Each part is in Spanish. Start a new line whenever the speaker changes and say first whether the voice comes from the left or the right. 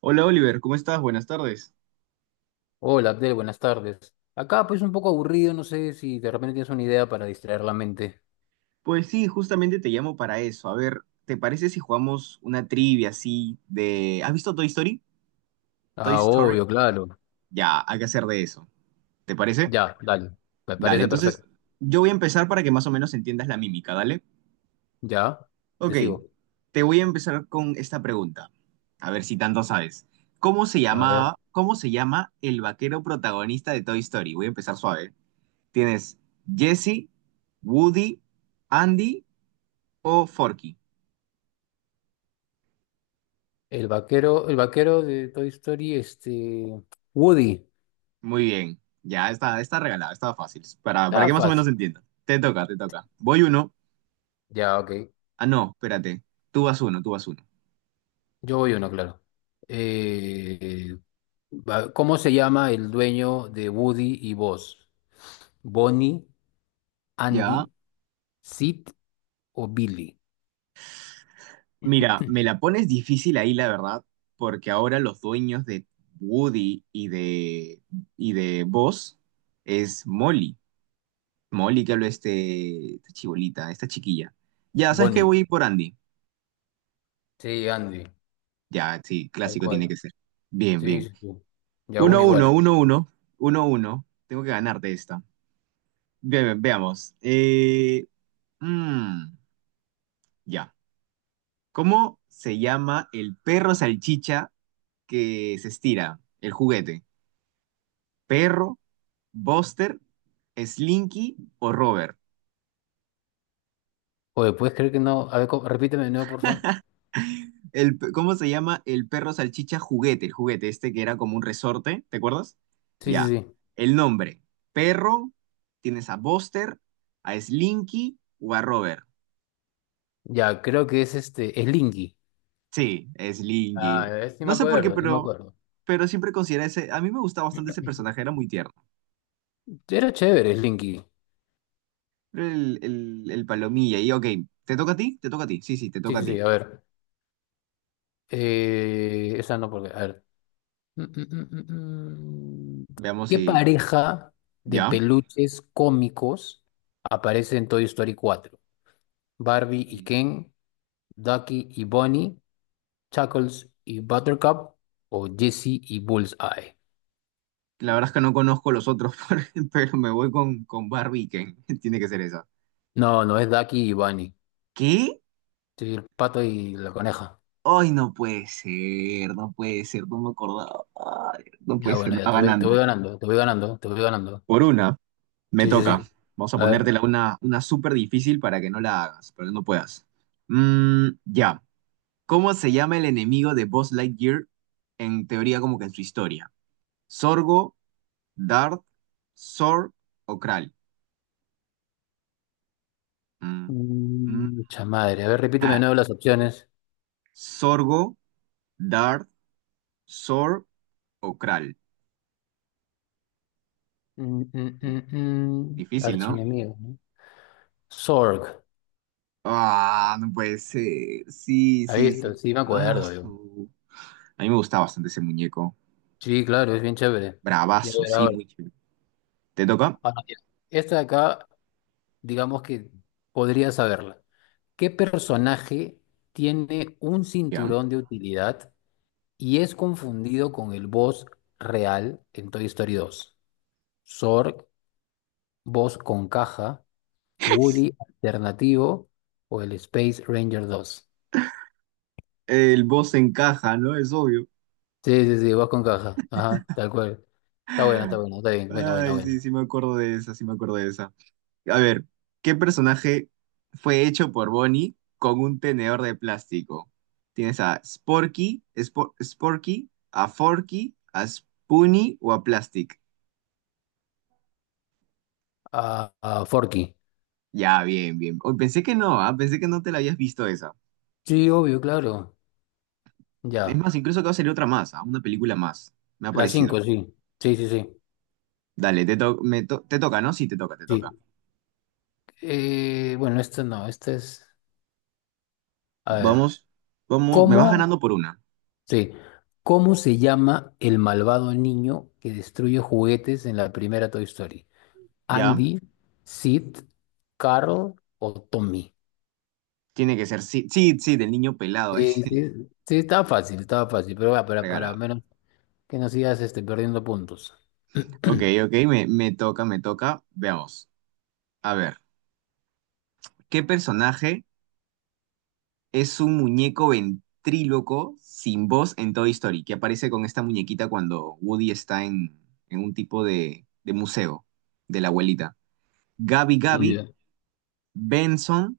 right: Hola Oliver, ¿cómo estás? Buenas tardes.
left: Hola Abdel, buenas tardes. Acá pues un poco aburrido, no sé si de repente tienes una idea para distraer la mente.
right: Pues sí, justamente te llamo para eso. A ver, ¿te parece si jugamos una trivia así de... ¿Has visto Toy Story? Toy
left: Ah,
right: Story.
left: obvio, claro.
right: Ya, hay que hacer de eso. ¿Te parece?
left: Ya, dale. Me
right: Dale,
left: parece
right: entonces
left: perfecto.
right: yo voy a empezar para que más o menos entiendas la mímica, ¿dale?
left: Ya, te
right: Ok,
left: sigo.
right: te voy a empezar con esta pregunta. A ver si tanto sabes. ¿Cómo se
left: A ver.
right: llamaba, cómo se llama el vaquero protagonista de Toy Story? Voy a empezar suave. Tienes Jesse, Woody, Andy o Forky.
left: El vaquero de Toy Story, Woody.
right: Muy bien, ya está, está regalado, está fácil, para
left: Ah,
right: que más o menos
left: fácil.
right: entiendas. Te toca, te toca. Voy uno.
left: Ya, ok.
right: Ah, no, espérate. Tú vas uno, tú vas uno.
left: Yo voy uno, claro. Eh, ¿Cómo se llama el dueño de Woody y Buzz? ¿Bonnie,
right: Ya.
left: Andy, Sid o Billy?
right: Mira, me la pones difícil ahí, la verdad, porque ahora los dueños de Woody y de Buzz es Molly. Molly, que habló este, esta chibolita, esta chiquilla. Ya, ¿sabes qué?
left: Bonnie.
right: Voy por Andy.
left: Sí, Andy.
right: Ya, sí,
left: Tal
right: clásico tiene
left: cual.
right: que ser. Bien,
left: Sí, sí,
right: bien.
left: sí. Y aún
right: Uno, uno,
left: igual.
right: uno, uno, uno, uno. Tengo que ganarte esta. Veamos. Mm, ya. ¿Cómo se llama el perro salchicha que se estira? El juguete. ¿Perro, Buster, Slinky o Robert?
left: Oye, ¿puedes creer que no? A ver, repíteme de nuevo, porfa.
right: El, ¿cómo se llama el perro salchicha juguete? El juguete este que era como un resorte, ¿te acuerdas?
left: Sí, sí,
right: Ya.
left: sí.
right: El nombre. Perro, tienes a Buster, a Slinky o a Robert.
left: Ya, creo que es este, es Linky.
right: Sí, Slinky.
left: Ah, sí me
right: No sé por qué,
left: acuerdo, sí me acuerdo.
right: pero siempre considera ese, a mí me gustaba bastante ese personaje, era muy tierno.
left: Era chévere, Slinky.
right: El palomilla, y ok, ¿te toca a ti? Te toca a ti, sí, sí, te
left: Sí,
right: toca a
left: sí,
right: ti.
left: sí, a ver. Esa no, porque, a ver. Mm, mm, mm, mm, mm.
right: Veamos
left: ¿Qué
right: si,
left: pareja de
right: ¿ya?
left: peluches cómicos aparece en Toy Story cuatro? ¿Barbie y
right: Uy.
left: Ken? ¿Ducky y Bonnie? ¿Chuckles y Buttercup? ¿O Jessie y Bullseye?
right: La verdad es que no conozco los otros, pero me voy con Barbie Ken, tiene que ser esa.
left: No, no es Ducky y Bunny.
right: ¿Qué?
left: Sí, el pato y la coneja.
right: Ay, no puede ser, no puede ser, no me acordaba. Ay, no puede
left: Ya,
right: ser,
left: bueno,
right: me
left: ya
right: va
left: te
right: ganando.
left: voy ganando, te voy ganando, te voy ganando.
right: Por una, me
left: Sí, sí,
right: toca.
left: sí.
right: Vamos a
left: A ver.
right: ponértela una súper difícil para que no la hagas, para que no puedas. Ya. ¿Cómo se llama el enemigo de Buzz Lightyear en teoría como que en su historia? ¿Sorgo, Dart, Sor o Kral? Mm, mm,
left: Mm, mucha madre. A ver, repíteme de
right: ah,
left: nuevo las opciones.
right: ¿Sorgo, Dart, Sor o Kral?
left: Mm.
right: Difícil, ¿no?
left: Archienemigo, ¿no? Zorg.
right: Ah, no puede ser. Sí,
left: Ahí
right: sí,
left: está,
right: sí.
left: sí me
right: Ah,
left: acuerdo yo.
right: a mí me gustaba bastante ese muñeco.
left: Sí, claro, es bien chévere. Ya
right: Bravazo,
left: ver
right: sí,
left: ahora.
right: muy chévere. ¿Te toca?
left: Ahora, mira, esta de acá, digamos que podría saberla. ¿Qué personaje tiene un
right: Ya.
left: cinturón de utilidad y es confundido con el boss real en Toy Story dos? ¿Zorg, boss con caja, Woody alternativo o el Space Ranger dos?
right: El boss encaja, ¿no? Es obvio.
left: Sí, sí, sí, boss con caja. Ajá, tal cual. Está bueno, está bueno, está bien. Bueno, bueno,
right: Ay,
left: bueno.
right: sí, sí me acuerdo de esa, sí me acuerdo de esa. A ver, ¿qué personaje fue hecho por Bonnie con un tenedor de plástico? Tienes a Sporky, Sporky, a Forky, a Spoonie o a Plastic.
left: Forky.
right: Ya, bien, bien. Oh, pensé que no, ah, pensé que no te la habías visto esa.
left: Sí, obvio, claro.
right: Es
left: Ya.
right: más, incluso que va a salir otra más, ah, una película más. Me ha
left: La
right: parecido.
left: 5 sí. Sí, sí, sí.
right: Dale, te, to- me to- te toca, ¿no? Sí, te toca, te toca.
left: Sí. Bueno, esta no, esta es. A ver.
right: Vamos, vamos, me vas
left: ¿Cómo
right: ganando por una.
left: Sí. ¿Cómo se llama el malvado niño que destruye juguetes en la primera Toy Story?
right: ¿Ya?
left: ¿Andy, Sid, Carl o Tommy?
right: Tiene que ser, sí, sí, sí, del niño pelado ese.
left: Sí, sí, sí, estaba fácil, pero va, para
right: Regala.
left: menos que no sigas perdiendo puntos.
right: Ok, ok, me toca, me toca. Veamos. A ver, ¿qué personaje es un muñeco ventríloco sin voz en Toy Story? Que aparece con esta muñequita cuando Woody está en un tipo de museo de la abuelita. ¿Gabi Gabi,
left: Ya.
right: Benson,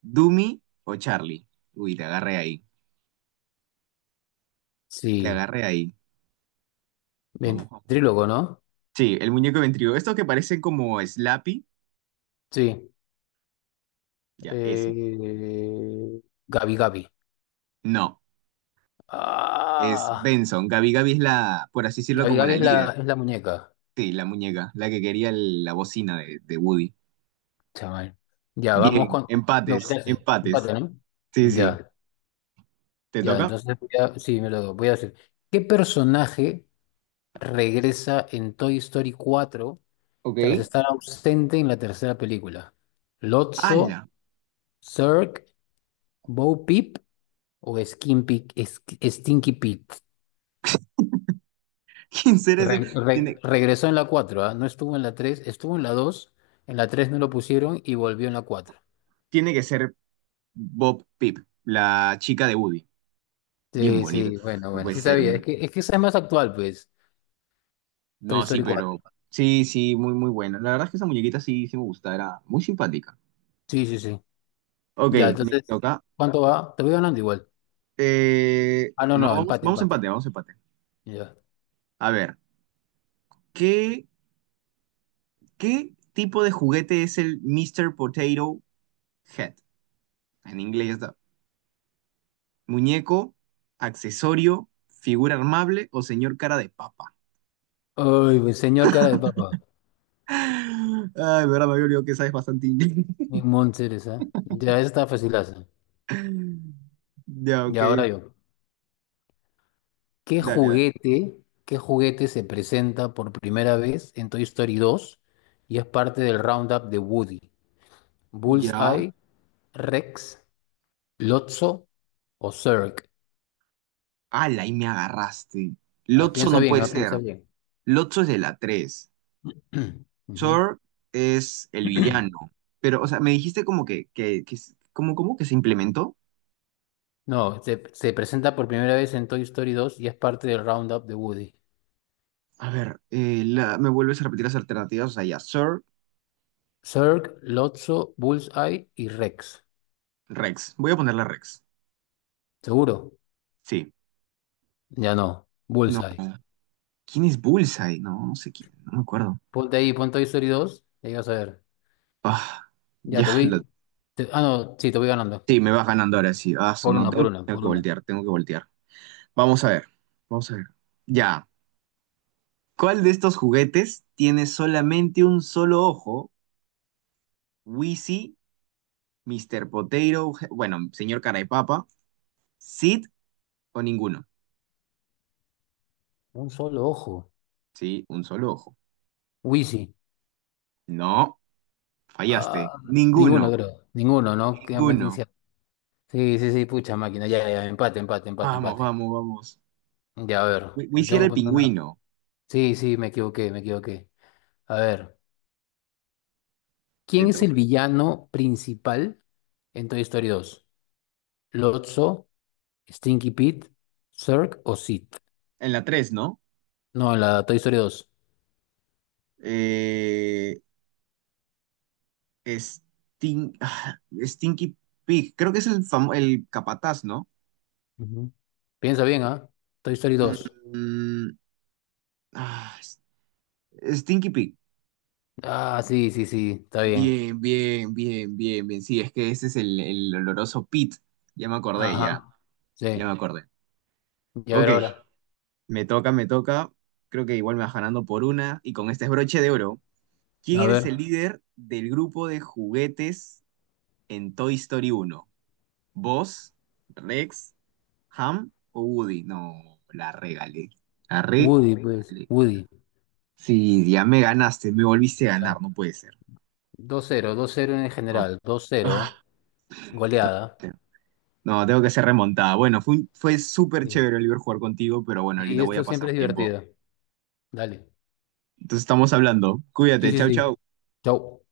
right: Doomy o Charlie? Uy, te agarré ahí. Te
left: Sí,
right: agarré ahí. Vamos, vamos.
left: ventrílogo, ¿no?
right: Sí, el muñeco ventríloco. Estos que parecen como Slappy.
left: Sí.
right: Ya, ese.
left: Eh, Gabi Gabi.
right: No, es
left: Ah,
right: Benson. Gabi Gabi es la, por así decirlo,
left: Gabi
right: como
left: Gabi
right: la
left: es
right: líder.
left: es la muñeca.
right: Sí, la muñeca, la que quería la bocina de Woody.
left: Chaval. Ya, vamos
right: Bien,
left: con. Me
right: empates,
left: volteaste.
right: empates.
left: Empate, ¿no?
right: Sí, sí.
left: Ya,
right: ¿Te
left: ya.
right: toca?
left: Entonces, sí, me lo doy. Voy a decir. ¿Qué personaje regresa en Toy Story cuatro tras
right: Ok.
left: estar ausente en la tercera película? ¿Lotso,
right: ¡Hala!
left: Zurg, Bo Peep o Stinky Pete?
right: ¿Quién será ese? Tiene,
left: ¿Regresó en la cuatro, ah? No estuvo en la 3, estuvo en la dos. En la tres no lo pusieron y volvió en la 4.
right: tiene que ser Bob Pip, la chica de Woody. Bien
left: Sí,
right: bonito.
left: sí, bueno,
right: No
left: bueno,
right: puede
left: sí
right: ser.
left: sabía. Es que esa es más actual, pues. Toy
right: No, sí,
left: Story cuatro.
right: pero. Sí, sí, muy, muy buena. La verdad es que esa muñequita sí, sí me gusta, era muy simpática.
left: Sí, sí, sí.
right: Ok,
left: Ya,
right: me
left: entonces,
right: toca.
left: ¿cuánto va? Te voy ganando igual. Ah, no,
right: No,
left: no,
right: vamos,
left: empate,
right: vamos a empate,
left: empate.
right: vamos a empate.
left: Ya.
right: A ver, ¿qué, qué tipo de juguete es el Mr. Potato Head? En inglés está. Muñeco, accesorio, figura armable o señor cara de papa.
left: Ay, pues, señor cara de papa.
right: Ay, verdad, me había olvidado que sabes bastante inglés.
left: Mi Mom Ceres, ¿eh? Ya, esa está facilaza.
right: Ya,
left: Y
right: ok.
left: ahora yo. ¿Qué
right: Dale, dale.
left: juguete, ¿qué juguete se presenta por primera vez en Toy Story dos y es parte del Roundup de Woody?
right: Ya.
left: ¿Bullseye, Rex, Lotso o Zurg?
right: Ala, ahí me agarraste.
left: Ah,
right: Lotso
left: piensa
right: no
left: bien,
right: puede
left: ah,
right: ser.
left: piensa bien.
right: Lotso es de la 3.
left: Ujú.
right: Thor es el villano. Pero, o sea, me dijiste como que, ¿cómo, cómo que se implementó?
left: No, se presenta por primera vez en Toy Story dos y es parte del Roundup de Woody.
right: A ver, me vuelves a repetir las alternativas. O sea, ya, Thor,
left: Zurg, Lotso, Bullseye y Rex.
right: Rex. Voy a ponerle Rex.
left: ¿Seguro?
right: Sí.
left: Ya no,
right: No.
left: Bullseye.
right: ¿Quién es Bullseye? No, no sé quién, no me acuerdo.
left: Ponte ahí, pon Toy Story dos, y ahí vas a ver.
right: Ah,
left: Ya
right: ya,
left: te voy. Ah, no, sí, te voy ganando.
right: sí, me vas ganando ahora sí. Ah,
left: Por
right: no,
left: una, por
right: tengo,
left: una,
right: tengo
left: por
right: que
left: una.
right: voltear, tengo que voltear. Vamos a ver, vamos a ver. Ya, ¿cuál de estos juguetes tiene solamente un solo ojo? Wheezy, Mr. Potato, je- bueno, señor Carapapa, Sid o ninguno.
left: Un solo ojo.
right: Sí, un solo ojo.
left: Wheezy.
right: No, fallaste.
left: Ah,
right: Ninguno,
left: ninguno, creo. Ninguno, ¿no? Quedan más.
right: ninguno.
left: Sí, sí, sí, pucha máquina. Ya, ya, empate, empate, empate,
right: Vamos,
left: empate.
right: vamos, vamos.
left: Ya, a ver. Te
right: Wheezy
left: tengo
right: era
left: que
right: el
left: poner una.
right: pingüino.
left: Sí, sí, me equivoqué, me equivoqué. A ver.
right: Te
left: ¿Quién es el
right: toca.
left: villano principal en Toy Story dos? ¿Lotso, Stinky Pete, Zurg o Sid?
right: En la 3 ¿no?
left: No, en la Toy Story dos.
right: Eh, Stin- ah, Stinky Pig, creo que es el, el capataz, ¿no?
left: Ujú. Piensa bien, ¿ah? Toy Story dos.
right: Mm, ah, Stinky Pig.
left: Ah, sí, sí, sí, está bien.
right: Bien, bien, bien, bien, bien. Sí, es que ese es el oloroso Pit. Ya me acordé,
left: Ajá,
right: ya. Ya me
left: sí.
right: acordé.
left: Y a
right: Ok,
left: ver ahora.
right: me toca, me toca. Creo que igual me vas ganando por una. Y con este es broche de oro. ¿Quién
left: A
right: eres el
left: ver.
right: líder del grupo de juguetes en Toy Story uno? ¿Vos, Rex, ¿Ham o Woody? No, la regalé. La
left: Woody, pues.
right: regalé.
left: Woody.
right: Sí, ya me ganaste, me volviste a ganar,
left: Ya.
right: no puede ser.
left: 2-0, 2-0 en
right: No,
left: general. Dos cero.
right: ah,
left: Goleada.
right: te- no, tengo que ser remontada. Bueno, fue, fue súper
left: Sí.
right: chévere, Oliver, jugar contigo, pero bueno,
left: Sí,
right: ahorita voy a
left: esto siempre
right: pasar
left: es
right: tiempo.
left: divertido. Dale.
right: Entonces estamos hablando.
left: Sí,
right: Cuídate,
left: sí,
right: chau,
left: sí.
right: chau.
left: Chau.